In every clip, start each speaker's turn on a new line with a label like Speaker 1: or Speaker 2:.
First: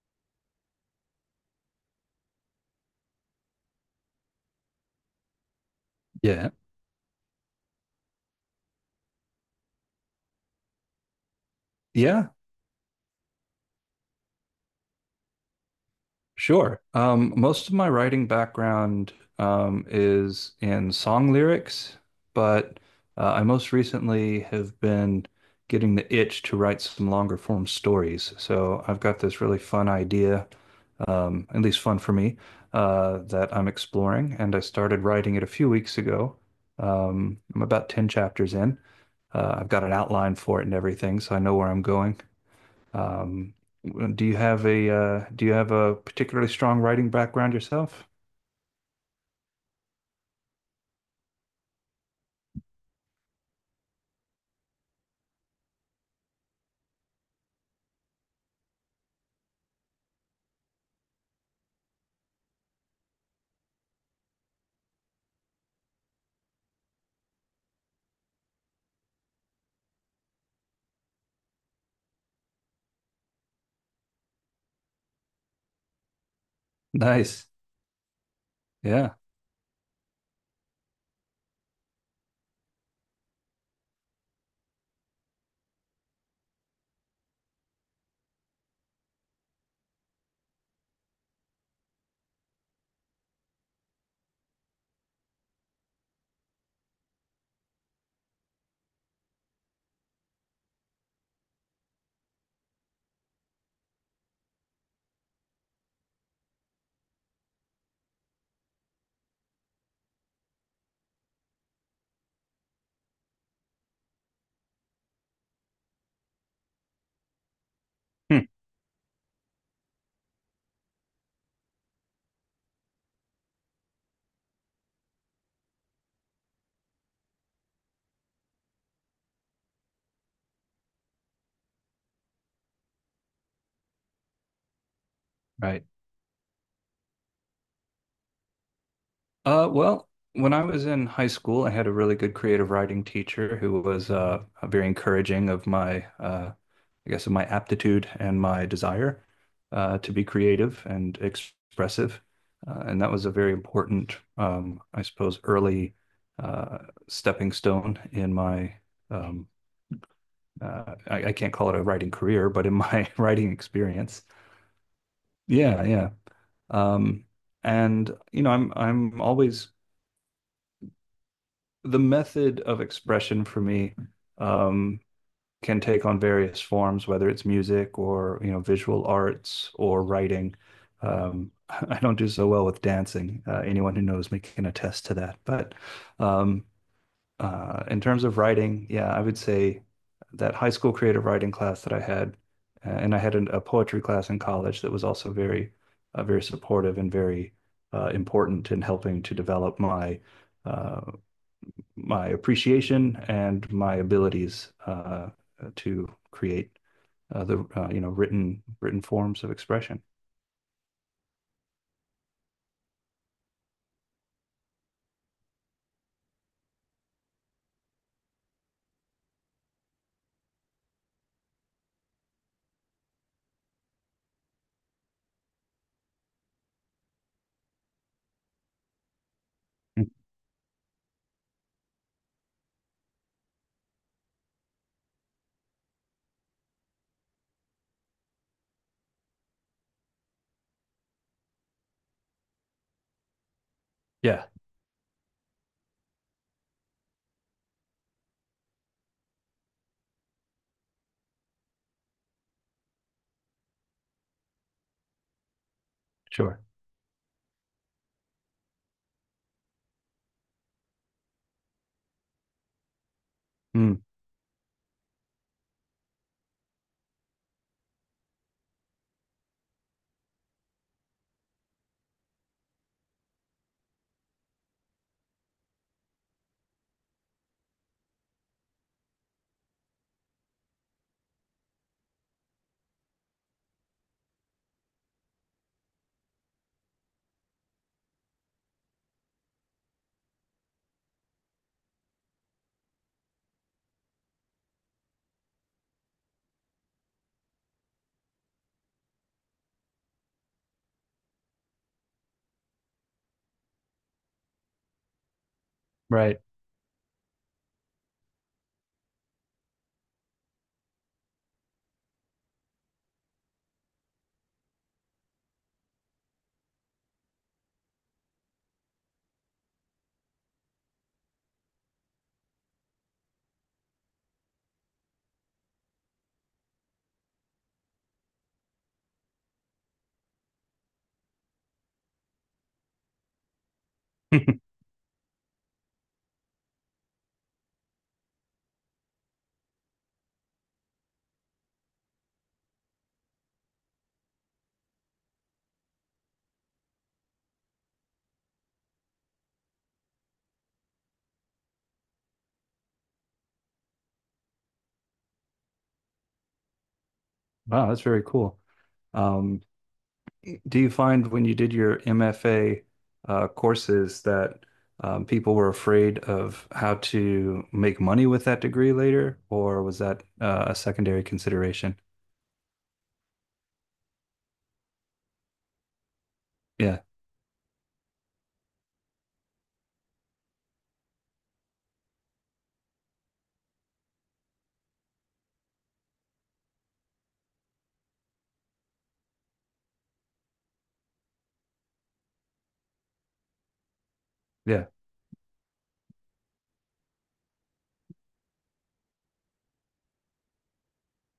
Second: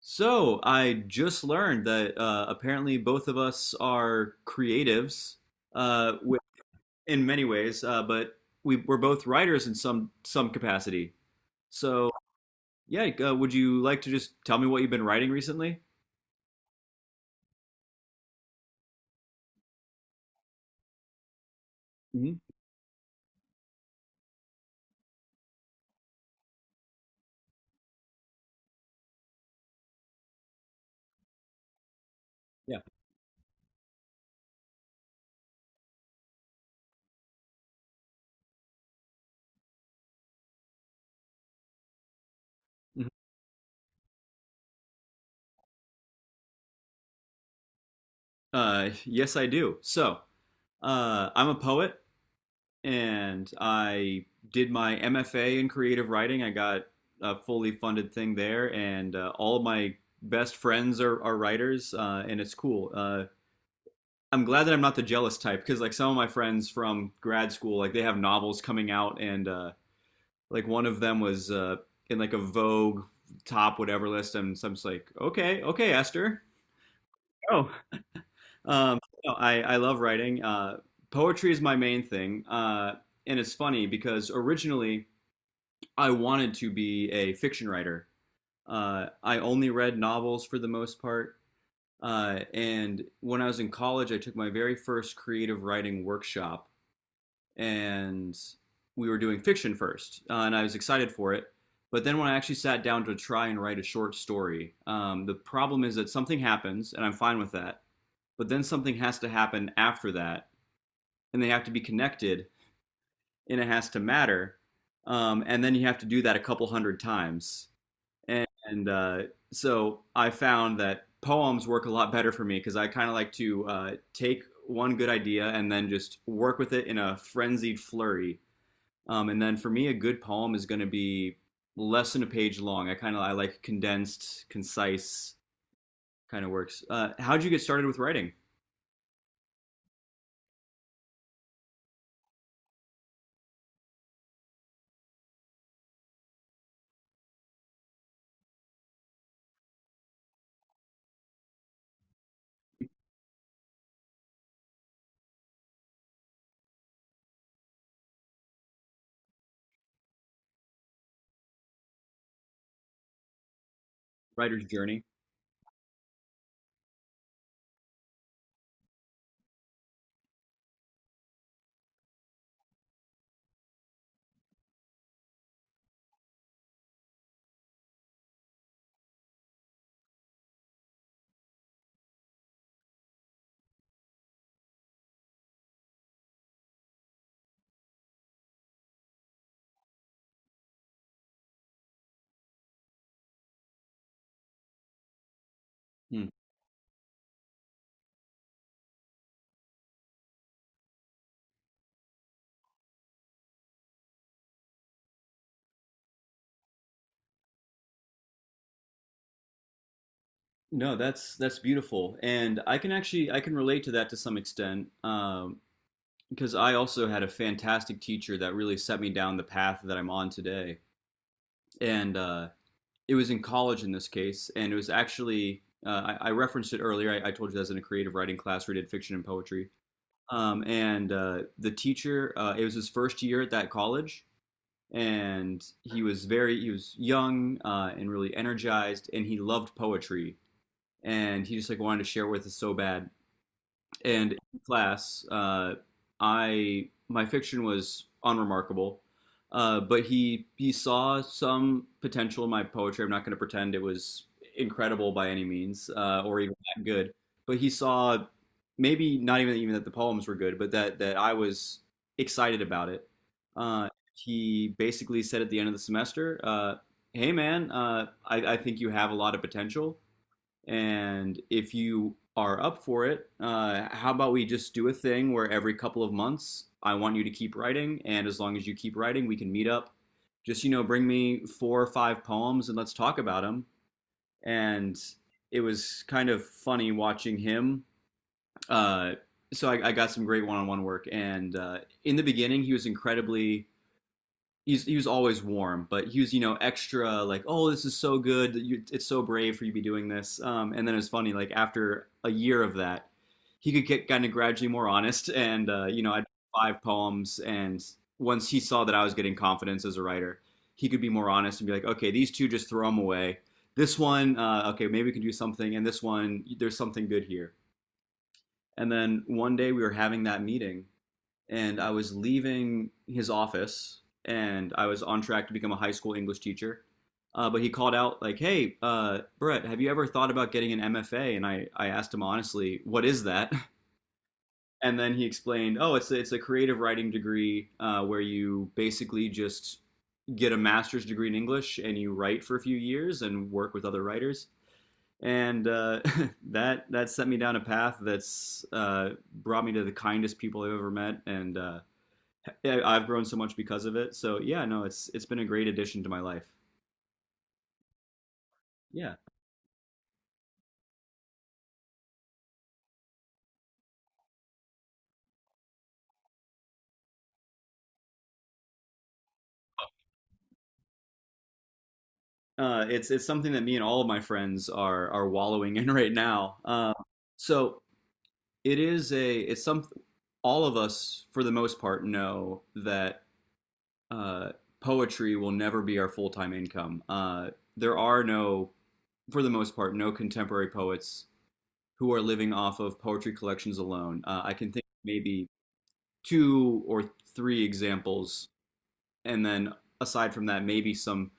Speaker 1: So I just learned that apparently both of us are creatives uh, wi-
Speaker 2: Yeah.
Speaker 1: in many ways, but we're both writers in some capacity. So
Speaker 2: Yeah,
Speaker 1: yeah, like, would you like to just tell me what you've been writing recently?
Speaker 2: sure. Most of my writing background is in song lyrics,
Speaker 1: Hmm.
Speaker 2: but I most recently have been getting the itch to write some longer form stories. So I've got this really fun idea, at least fun for me,
Speaker 1: Yeah.
Speaker 2: that I'm exploring, and I started writing it a few weeks ago. I'm about 10 chapters in. I've got an outline for it and everything, so I know where I'm going.
Speaker 1: Mhm.
Speaker 2: Um, do you have a particularly strong writing background yourself?
Speaker 1: Yes, I do. So I'm a poet. And I did my MFA in creative writing. I got a fully funded thing there, and all of my best friends are writers, and it's cool. I'm glad that I'm not the jealous type because, like, some of my friends from grad school, like, they have novels coming out, and like one of them was in like a Vogue top whatever list, and so I'm just like, okay, okay, Esther.
Speaker 2: Nice.
Speaker 1: Oh. Um,
Speaker 2: Yeah.
Speaker 1: no, I love writing. Poetry is my main thing, and it's funny because originally I wanted to be a fiction writer. I only read novels for the most part. And when I was in college, I took my very first creative writing workshop, and we were doing fiction first, and I was excited for it. But then when I actually sat down to try and write a short story, the problem is that something happens, and I'm fine with that. But then something has to happen after that, and they have to be connected, and it has to matter. And then you have to do that a couple hundred times.
Speaker 2: Hmm.
Speaker 1: And so I found that poems work a lot better for me because I kind of like to take one good idea and then just work with it in a frenzied flurry. And then for me, a good poem is going to be less than a page long. I like condensed, concise
Speaker 2: Right.
Speaker 1: kind of works. How'd you get started with writing?
Speaker 2: Well, when I was in high school, I had a really good creative writing teacher who was very encouraging of my, I guess, of my aptitude and my desire to be creative and expressive. And that was a very important, I suppose, early uh, stepping stone in my um, I can't call it a writing career, but in my writing experience.
Speaker 1: Writer's journey.
Speaker 2: Yeah, yeah. Um, and you know, I'm always the method of expression for me um, can take on various forms, whether it's music or you know visual arts or writing. I don't do so well with dancing. Anyone who knows me can attest to that. But um, in terms of writing, yeah, I would say that high school creative writing class that I had, and I had a poetry class in college that was also very,
Speaker 1: Hmm.
Speaker 2: very supportive and very important in helping to develop my uh, my appreciation and my abilities to create the you know written forms of expression.
Speaker 1: No, that's beautiful, and I can relate to that to some extent. Because I also had a fantastic teacher that really set me down the path that I'm on today. And It was in college in this case, and it was actually I referenced it earlier. I told you that's in a creative writing class where we did fiction and poetry.
Speaker 2: Mm.
Speaker 1: And The teacher, it was his first year at that college, and he was young, and really energized, and he loved poetry, and he just like wanted to share with us so bad. And in
Speaker 2: Yeah,
Speaker 1: class, I my fiction was unremarkable, but he saw some potential in my poetry. I'm not going to pretend it was incredible by any means, or even
Speaker 2: sure.
Speaker 1: that good. But he saw maybe not even that the poems were good, but that I was excited about it.
Speaker 2: Mm,
Speaker 1: He basically said at the end of the semester, "Hey man, I think you have a lot of potential. And if you are up for it, how about we just do a thing where every couple of months I want you to keep writing, and as long as you keep writing, we can meet up. Just bring me four or five poems and let's talk about them. And it was kind of funny watching him. Uh, so I got some great one-on-one work, and in the beginning, he was always warm, but he was, extra like, oh this is so good, you, it's so brave for you to be doing this. And then it's funny like after a year of that, he could get kind of gradually more honest, and I did
Speaker 2: right.
Speaker 1: five poems, and once he saw that I was getting confidence as a writer, he could be more honest and be like okay these two just throw them away. This one, okay maybe we can do something, and this one there's something good here. And then one day we were having that meeting and I was leaving his office, and I was on track to become a high school English teacher. But he called out like, "Hey, Brett, have you ever thought about getting an MFA?" And I asked him honestly, "What is that?" And then he explained, "Oh, it's a creative writing degree where you basically just get a master's degree in English and you write for a few years and work with other writers." And that set me down a path that's brought me to the kindest people I've ever met, and yeah, I've grown so much because of it. So yeah, no, it's been a great addition to my life.
Speaker 2: Wow, that's very cool.
Speaker 1: Yeah,
Speaker 2: Um, do you find when you did your MFA courses that people were afraid of how to make money with that degree later, or was that a secondary consideration?
Speaker 1: it's something that me and all of my friends are wallowing in right now.
Speaker 2: Yeah,
Speaker 1: So it is a it's some all of us for the most part know that uh, poetry will never be our full time income. There are no for the most part, no contemporary poets who are living off of poetry collections alone. I can think
Speaker 2: yeah,
Speaker 1: of maybe two or three examples, and then aside from that, maybe some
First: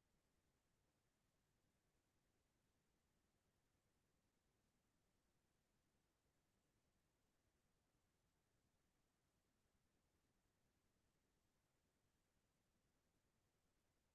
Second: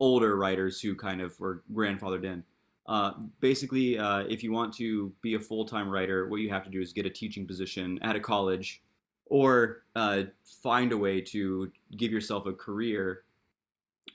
Speaker 1: older writers who kind of were grandfathered in. Uh, Basically, if you want to be a full time writer, what you have to do is get a teaching position at a college or find a way to give yourself a career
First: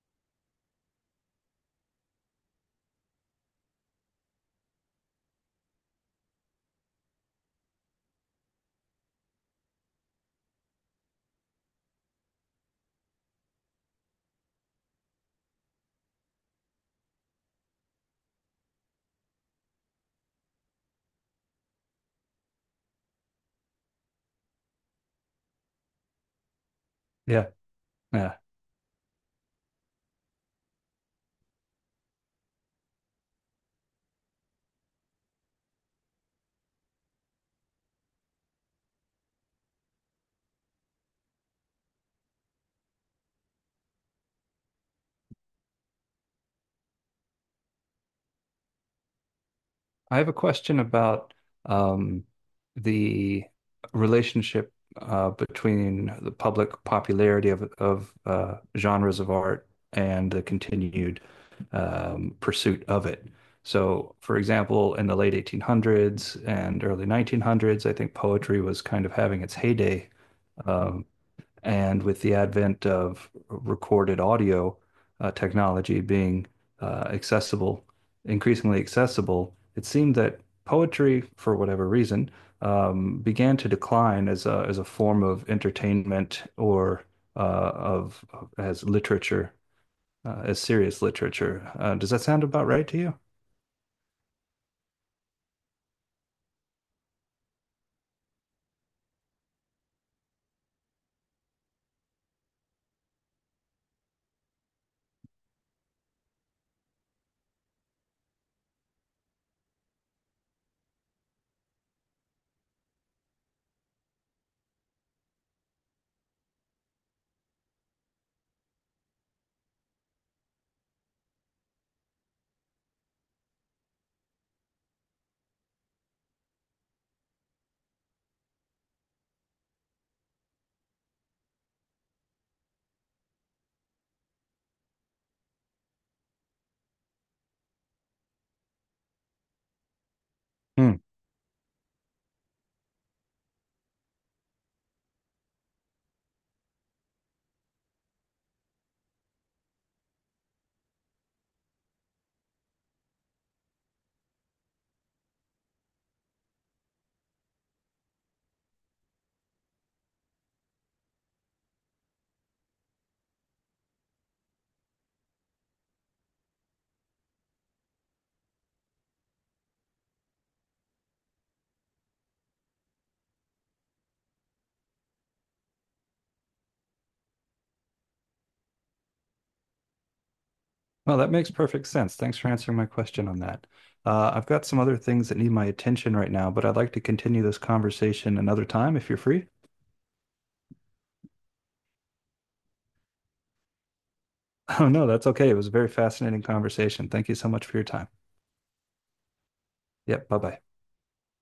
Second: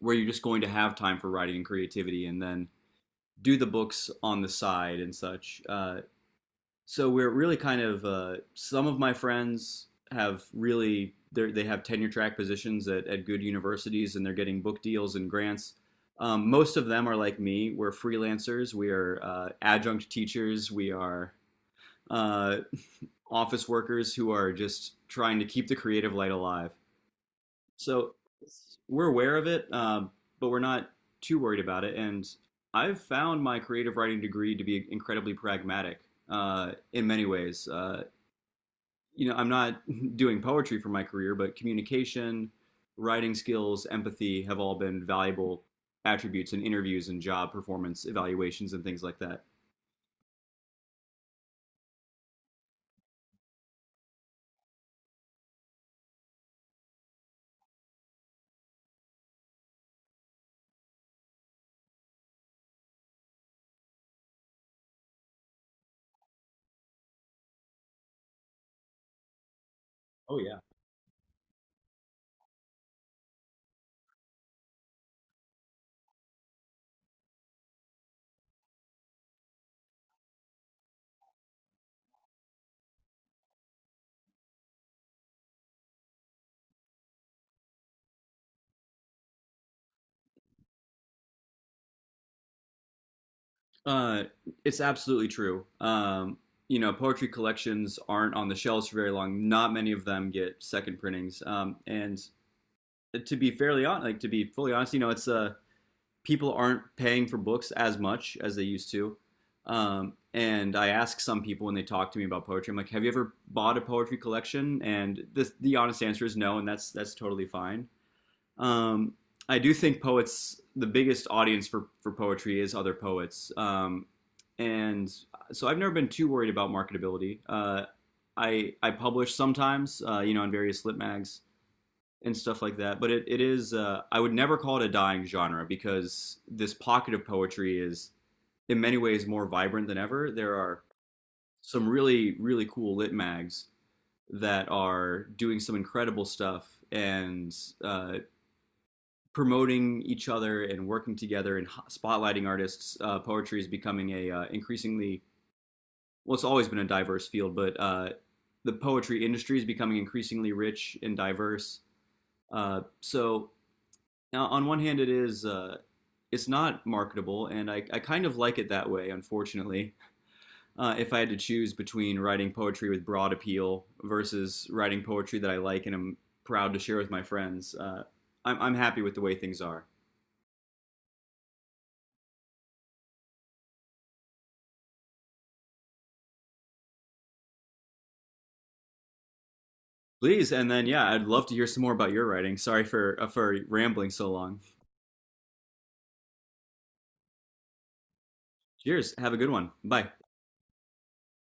Speaker 1: where you're just going to have time for writing and creativity and then do the books on the side and such. So we're really kind of some of my friends have really they have tenure track positions at good universities and they're getting book deals and grants. Most of them are like me. We're freelancers. We are adjunct teachers. We are uh, office workers who are just trying to keep the creative light alive.
Speaker 2: yeah,
Speaker 1: So
Speaker 2: yeah.
Speaker 1: we're aware of it, but we're not too worried about it. And I've found my creative writing degree to be incredibly pragmatic in many ways. I'm not doing poetry for my career, but communication, writing skills, empathy have all been valuable attributes in interviews and job performance evaluations and things like that.
Speaker 2: I have a question about um, the relationship between the public popularity of genres of art and the continued pursuit of it. So, for example, in the late 1800s and early 1900s, I think poetry was kind of having its heyday.
Speaker 1: Oh yeah.
Speaker 2: Um, and with the advent of recorded audio technology being accessible, increasingly accessible, it seemed that poetry, for whatever reason, began to decline as as a form of entertainment or uh, of as literature, as serious literature. Does that sound about right to you?
Speaker 1: Uh, it's absolutely true. Poetry collections aren't on the shelves for very long. Not many of them get second printings. And to be fairly honest, like to be fully honest, you know, it's a people aren't paying for books as much as they used to. And I ask some people when they talk to me about poetry, I'm like, "Have you ever bought a poetry collection?" And the honest answer is no, and that's totally fine. Um, I do think poets, the biggest audience for poetry is other poets, and so I've never been too worried about marketability. I publish sometimes, in various lit mags, and stuff like that. But it is, I would never call it a dying genre because this pocket of poetry is in many ways more vibrant than ever. There are
Speaker 2: Hmm.
Speaker 1: some really, really cool lit mags that are doing some incredible stuff and uh, promoting each other and working together and spotlighting artists. Poetry is becoming a increasingly, well, it's always been a diverse field, but the poetry industry is becoming increasingly rich and diverse. Uh, so Now, on one hand, it is, it's not marketable, and I kind of like it that way. Unfortunately, if I had to choose between writing poetry with broad appeal versus writing poetry that I like and am proud to share with my friends, I'm happy with the way things are.
Speaker 2: Well, that makes perfect sense. Thanks for answering my question on that. I've got some other things that need my attention right now, but I'd like to continue this conversation another time if you're free.
Speaker 1: Please, and then yeah, I'd love to hear some more about your writing. Sorry for rambling so long.
Speaker 2: Oh, no, that's okay. It was a very fascinating conversation. Thank you so much for your time.
Speaker 1: Cheers. Have a good one. Bye.
Speaker 2: Yep, bye-bye.